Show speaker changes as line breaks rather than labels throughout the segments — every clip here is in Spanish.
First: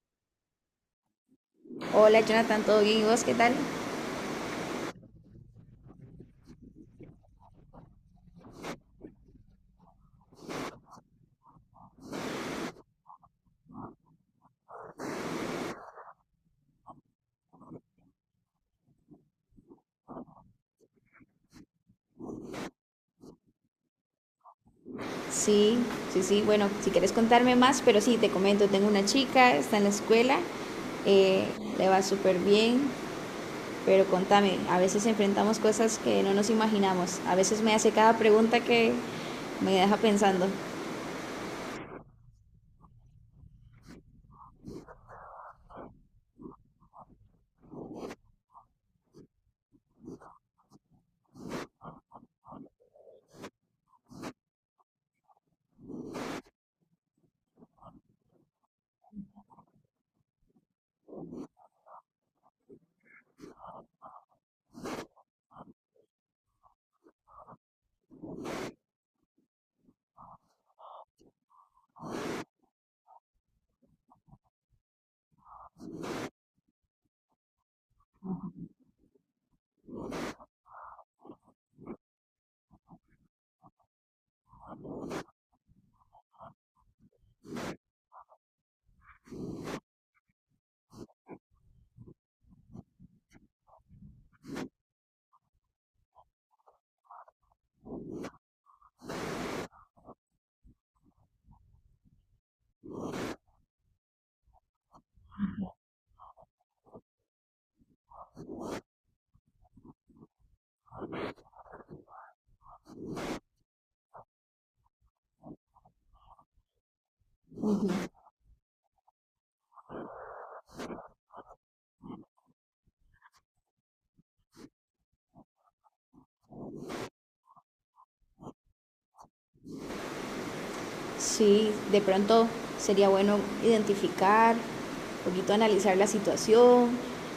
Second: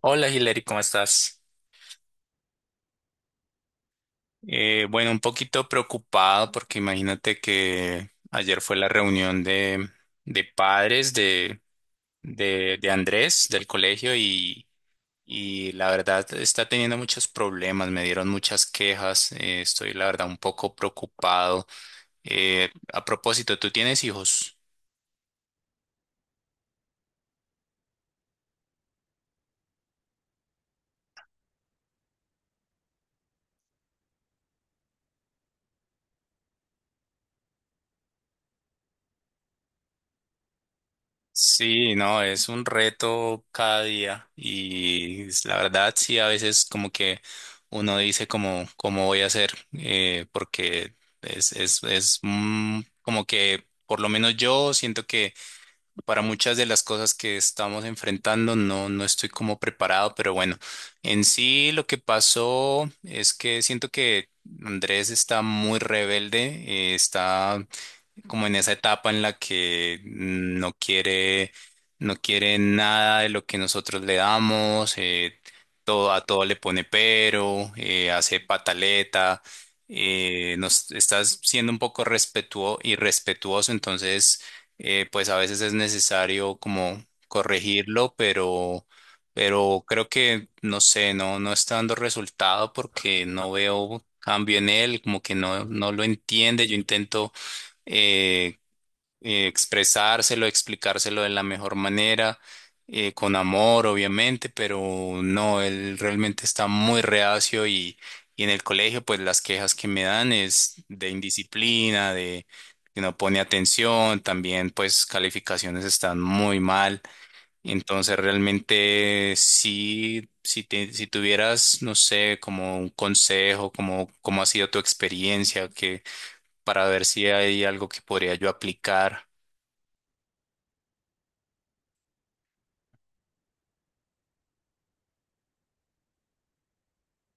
Hola Hilary, ¿cómo estás?
Hola Jonathan, ¿todo bien? ¿Y vos qué tal?
Bueno, un poquito preocupado porque imagínate que ayer fue la reunión de padres de Andrés del colegio y la verdad está teniendo muchos problemas, me dieron muchas quejas, estoy la verdad un poco preocupado. A propósito, ¿tú tienes hijos?
Sí, sí, sí. Bueno, si quieres contarme más, pero sí, te comento, tengo una chica, está en la escuela, eh, le va súper bien, pero contame, a veces enfrentamos cosas que no nos imaginamos. A veces me hace cada pregunta que me deja pensando.
Sí, no, es un reto cada día y. La verdad sí, a veces como que uno dice como cómo voy a hacer porque es como que por lo menos yo siento que para muchas de las cosas que estamos enfrentando no, no estoy como preparado, pero bueno, en sí lo que pasó es que siento que Andrés está muy rebelde, está como en esa etapa en la que no quiere nada de lo que nosotros le damos, todo, a todo le pone pero, hace pataleta, nos estás siendo un poco respetuoso y entonces pues a veces es necesario como corregirlo, pero creo que no sé, no, no está dando resultado porque no veo cambio en él, como que no, no lo entiende. Yo intento eh, expresárselo, explicárselo de la mejor manera, con amor, obviamente, pero no, él realmente está muy reacio y en el colegio, pues las quejas que me dan es de indisciplina, de que no pone atención, también pues calificaciones están muy mal. Entonces realmente sí, si tuvieras, no sé, como un consejo, como cómo ha sido tu experiencia, para ver si hay algo que podría yo aplicar.
Sí, de pronto sería bueno identificar, un poquito analizar la situación,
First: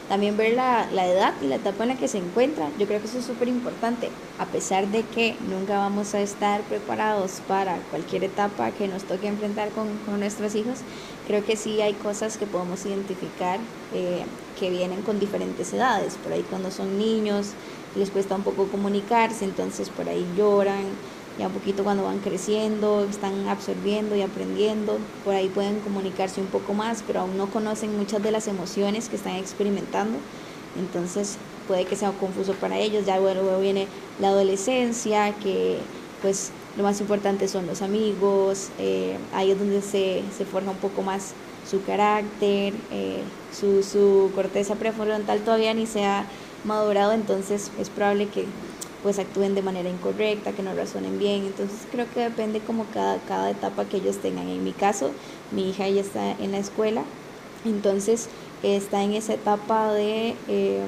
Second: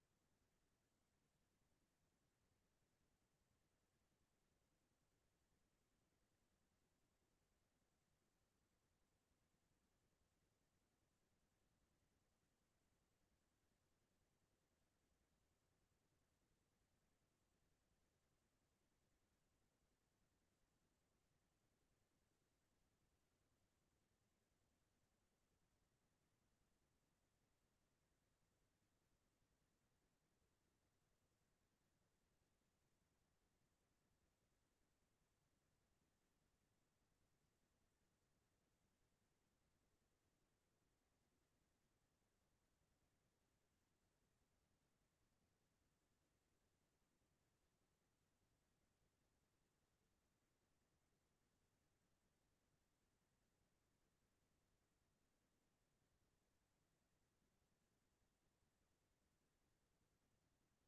también ver la edad y la etapa en la que se encuentra. Yo creo que eso es súper importante, a pesar de que nunca vamos a estar preparados para cualquier etapa que nos toque enfrentar con nuestros hijos, creo que sí hay cosas que podemos identificar, eh, que vienen con diferentes edades. Por ahí cuando son niños les cuesta un poco comunicarse, entonces por ahí lloran ya un poquito cuando van creciendo, están absorbiendo y aprendiendo, por ahí pueden comunicarse un poco más, pero aún no conocen muchas de las emociones que están experimentando, entonces puede que sea confuso para ellos, ya luego viene la adolescencia, que pues lo más importante son los amigos, ahí es donde forja un poco más su carácter, su corteza prefrontal todavía ni se ha madurado, entonces es probable que pues actúen de manera incorrecta, que no razonen bien. Entonces creo que depende como cada etapa que ellos tengan. En mi caso, mi hija ya está en la escuela, entonces está en esa etapa de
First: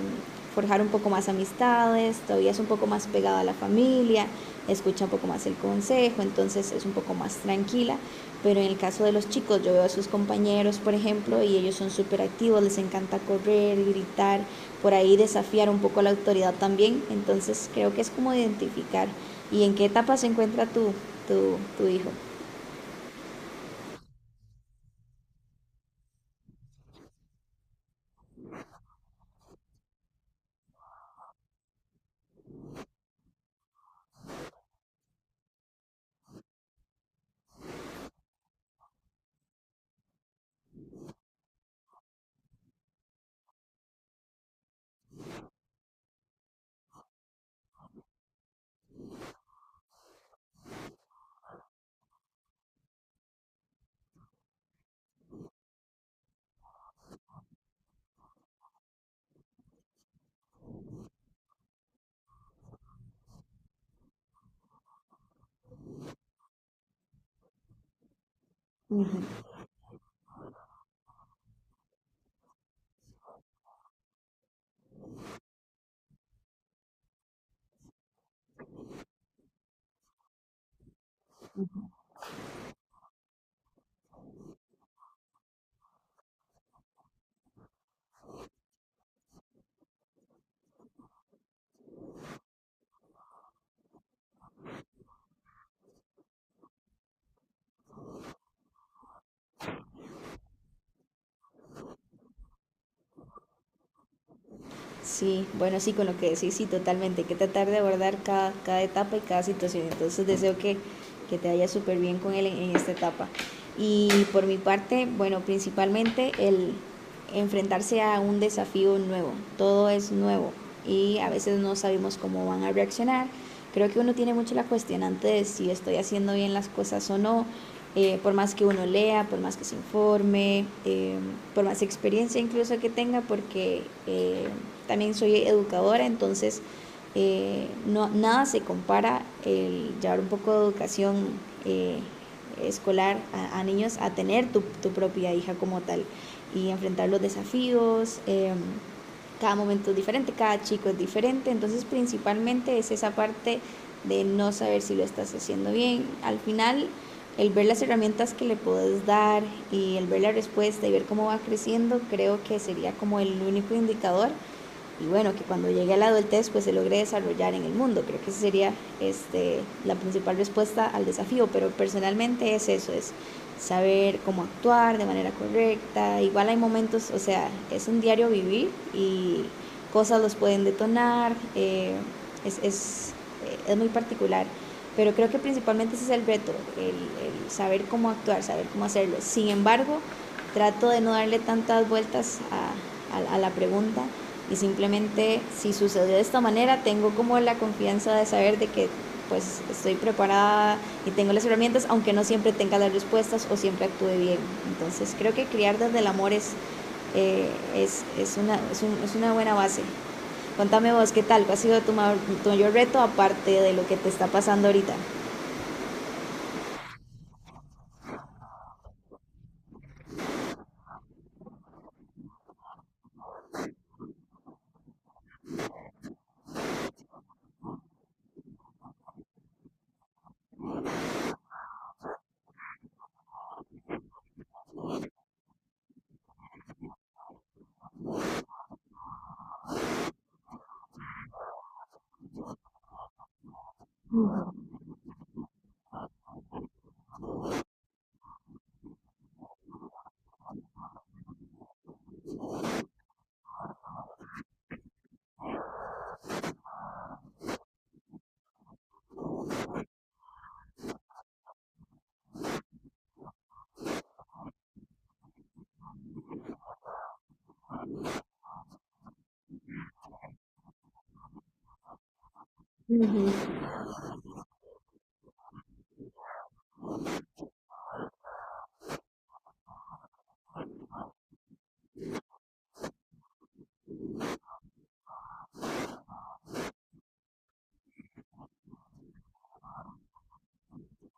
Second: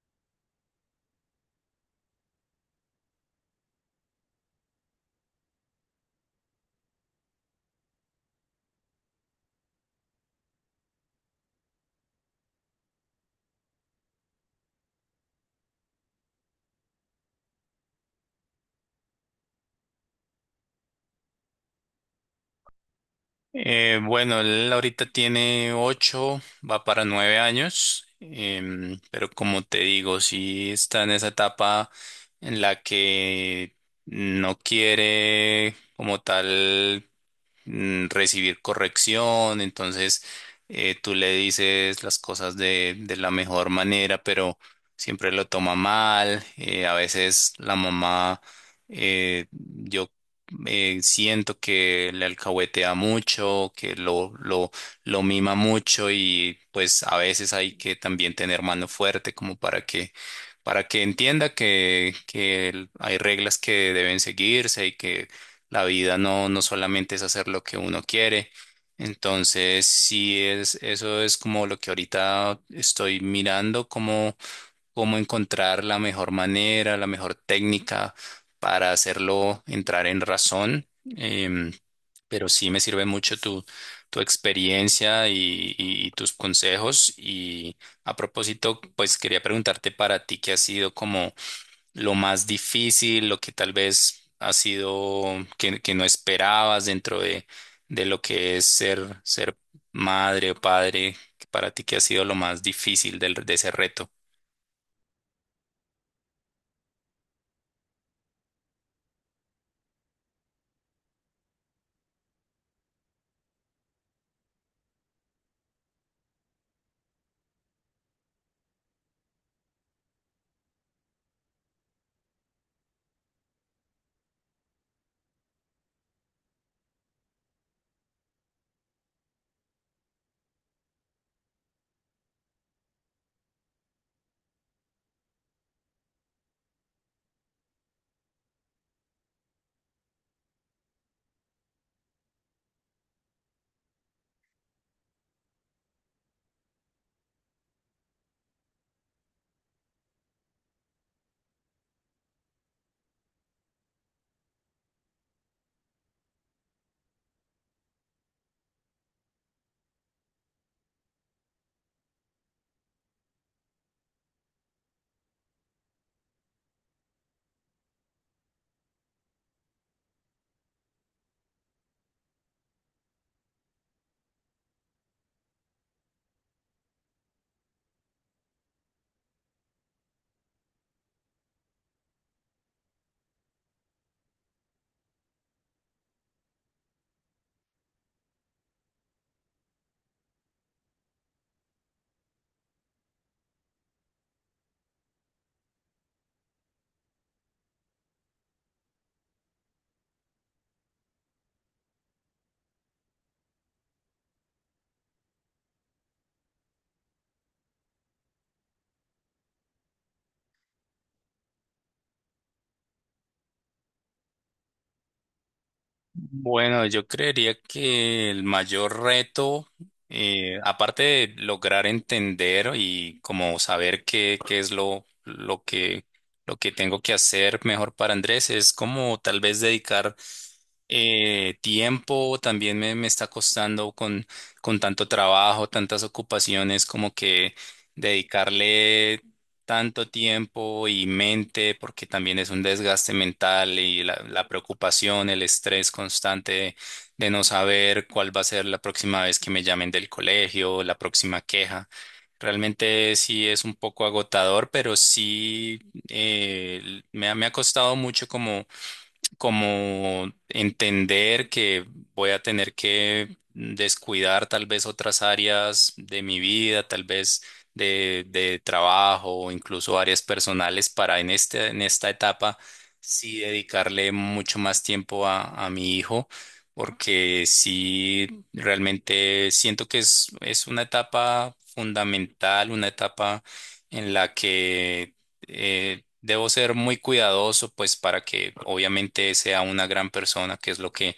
forjar un poco más amistades, todavía es un poco más pegada a la familia, escucha un poco más el consejo, entonces es un poco más tranquila. Pero en el caso de los chicos, yo veo a sus compañeros, por ejemplo, y ellos son súper activos, les encanta correr, gritar, por ahí desafiar un poco la autoridad también. Entonces creo que es como identificar y en qué etapa se encuentra tu hijo.
Bueno, él ahorita tiene ocho, va para nueve años, pero como te digo, sí está en esa etapa en la que no quiere como tal recibir corrección, entonces tú le dices las cosas de la mejor manera, pero siempre lo toma mal, a veces la mamá, yo siento que le alcahuetea mucho, lo mima mucho y pues a veces hay que también tener mano fuerte como para que entienda que hay reglas que deben seguirse y que la vida no, no solamente es hacer lo que uno quiere. Entonces, sí es, eso es como lo que ahorita estoy mirando, cómo encontrar la mejor manera, la mejor técnica para hacerlo entrar en razón. Em, pero sí me sirve mucho tu experiencia y tus consejos. Y a propósito, pues quería preguntarte para ti qué ha sido como lo más difícil, lo que tal vez ha sido que no esperabas dentro de lo que es ser madre o padre, para ti qué ha sido lo más difícil de ese reto.
Sí, bueno, sí, con lo que decís, sí, totalmente. Hay que tratar de abordar cada etapa y cada situación. Entonces deseo que te vaya súper bien con él en esta etapa. Y por mi parte, bueno, principalmente el enfrentarse a un desafío nuevo. Todo es nuevo y a veces no sabemos cómo van a reaccionar. Creo que uno tiene mucho la cuestionante de si estoy haciendo bien las cosas o no, por más que uno lea, por más que se informe, por más experiencia incluso que tenga, porque eh, también soy educadora, entonces, no, nada se compara el llevar un poco de educación, eh, escolar a niños, a tener propia hija como tal y enfrentar los desafíos. Cada momento es diferente, cada chico es diferente, entonces principalmente es esa parte de no saber si lo estás haciendo bien. Al final, el ver las herramientas que le puedes dar y el ver la respuesta y ver cómo va creciendo, creo que sería como el único indicador y bueno, que cuando llegue a la adultez pues se logre desarrollar en el mundo. Creo que esa sería, este, la principal respuesta al desafío, pero personalmente es eso, es saber cómo actuar de manera correcta. Igual hay momentos, o sea, es un diario vivir y cosas los pueden detonar. Es, es, es muy particular. Pero creo que principalmente ese es el reto, el saber cómo actuar, saber cómo hacerlo. Sin embargo, trato de no darle tantas vueltas a la pregunta y simplemente si sucedió de esta manera tengo como la confianza de saber de que pues estoy preparada y tengo las herramientas, aunque no siempre tenga las respuestas o siempre actúe bien. Entonces creo que criar desde el amor eh, es una buena base. Contame vos, ¿qué tal? ¿Cuál ha sido tu mayor, tu mayor reto aparte de lo que te está pasando ahorita?
Bueno, yo creería que el mayor reto, aparte de lograr entender y como saber qué es lo que tengo que hacer mejor para Andrés, es como tal vez dedicar tiempo. También me está costando con tanto trabajo, tantas ocupaciones, como que dedicarle tanto tiempo y mente, porque también es un desgaste mental y la preocupación, el estrés constante de no saber cuál va a ser la próxima vez que me llamen del colegio, la próxima queja. Realmente sí es un poco agotador, pero sí me ha costado mucho como entender que voy a tener que descuidar tal vez otras áreas de mi vida, tal vez de trabajo o incluso áreas personales para en este, en esta etapa
Uh
sí
-huh.
dedicarle mucho más tiempo a mi hijo. Porque sí, realmente siento que es una etapa fundamental, una etapa en la que debo ser muy cuidadoso, pues para que obviamente sea una gran persona, que es lo que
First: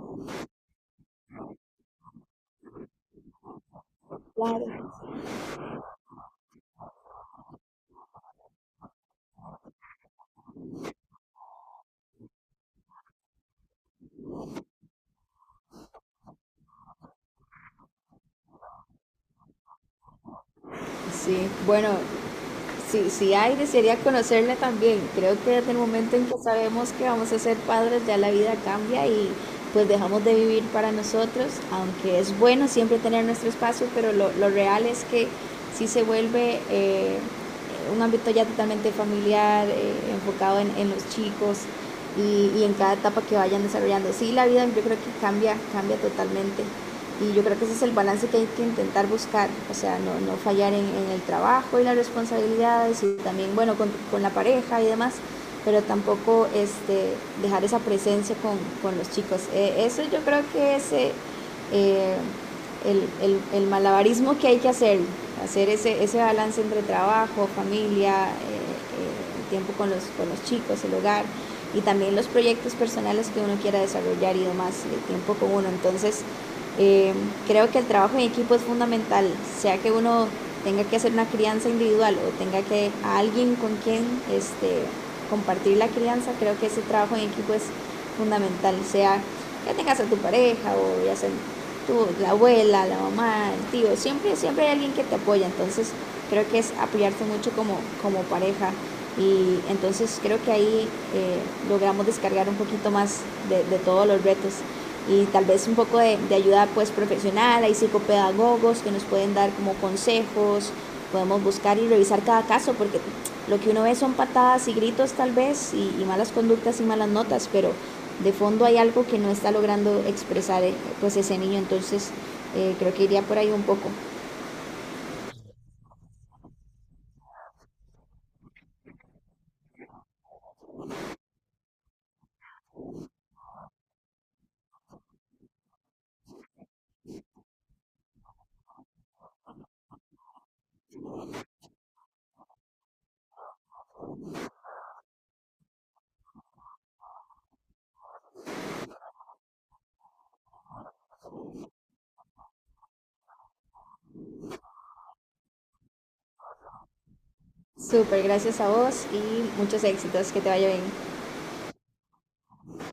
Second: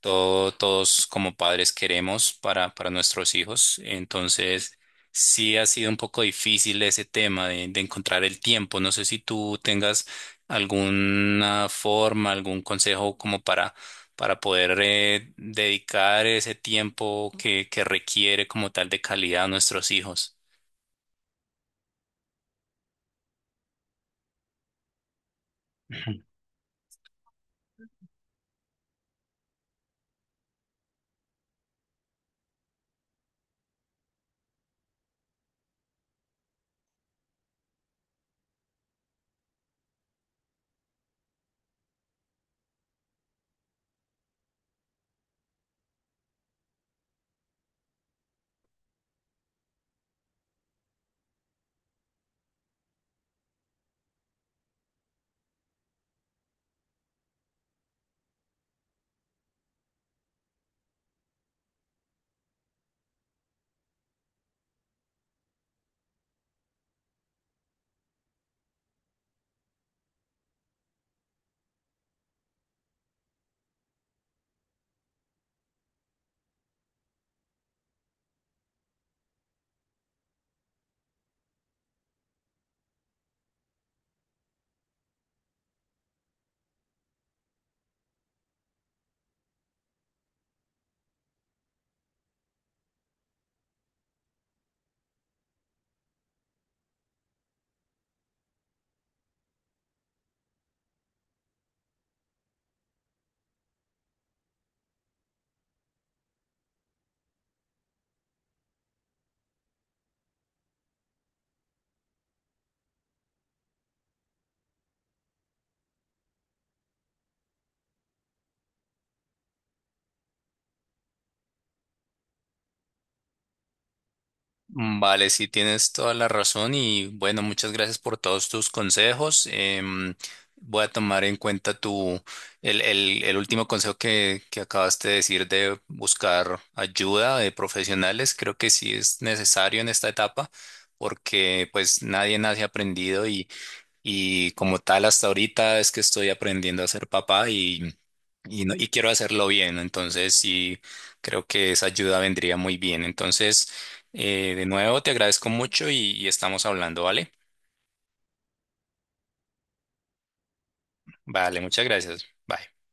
todos como padres queremos para nuestros hijos. Entonces,
Claro.
sí ha sido un poco difícil ese tema de encontrar el tiempo. No sé si tú tengas alguna forma, algún consejo como para poder dedicar ese tiempo que requiere como tal de calidad a nuestros hijos.
Sí, bueno, si hay, desearía conocerle también. Creo que desde el momento en que sabemos que vamos a ser padres, ya la vida cambia y pues dejamos de vivir para nosotros, aunque es bueno siempre tener nuestro espacio, pero lo real es que sí se vuelve, un ámbito ya totalmente familiar, enfocado en los chicos y en cada etapa que vayan desarrollando. Sí, la vida yo creo que cambia, cambia totalmente. Y yo creo que ese es el balance que hay que intentar buscar, o sea, no, no fallar en el trabajo y las responsabilidades y también, bueno, con la pareja y demás, pero tampoco, este, dejar esa presencia con los chicos. Eso yo creo que es, eh, el malabarismo que hay que hacer, hacer ese balance entre trabajo, familia, el tiempo con con los chicos, el hogar y también los proyectos personales que uno quiera desarrollar y demás, el tiempo con uno. Entonces, eh, creo que el trabajo en equipo es fundamental, sea que uno tenga que hacer una crianza individual o tenga que a alguien con quien, este, compartir la crianza, creo que ese trabajo en equipo es fundamental, sea que tengas a tu pareja o ya sea tu, la abuela, la mamá, el tío, siempre, siempre hay alguien que te apoya, entonces creo que es apoyarse mucho como, como pareja y entonces creo que ahí, eh, logramos descargar un poquito más de todos los retos y tal vez un poco de ayuda pues profesional, hay psicopedagogos que nos pueden dar como consejos, podemos buscar y revisar cada caso porque lo que uno ve son patadas y gritos tal vez y malas conductas y malas notas, pero de fondo hay algo que no está logrando expresar, pues ese niño, entonces creo que iría por ahí un poco.
Mm, vale, sí, tienes toda la razón y bueno, muchas gracias por todos tus consejos. Voy a tomar en cuenta el último consejo que acabaste de decir de buscar ayuda de profesionales. Creo que sí es necesario en esta etapa porque pues nadie nace aprendido y como tal, hasta ahorita es que estoy aprendiendo a ser papá y quiero hacerlo bien. ¿No? Entonces, sí, creo que esa ayuda vendría muy bien. Entonces, de nuevo, te agradezco mucho y estamos hablando, ¿vale?
Súper, gracias a vos y muchos éxitos, que te vaya bien.
Vale, muchas gracias. Bye.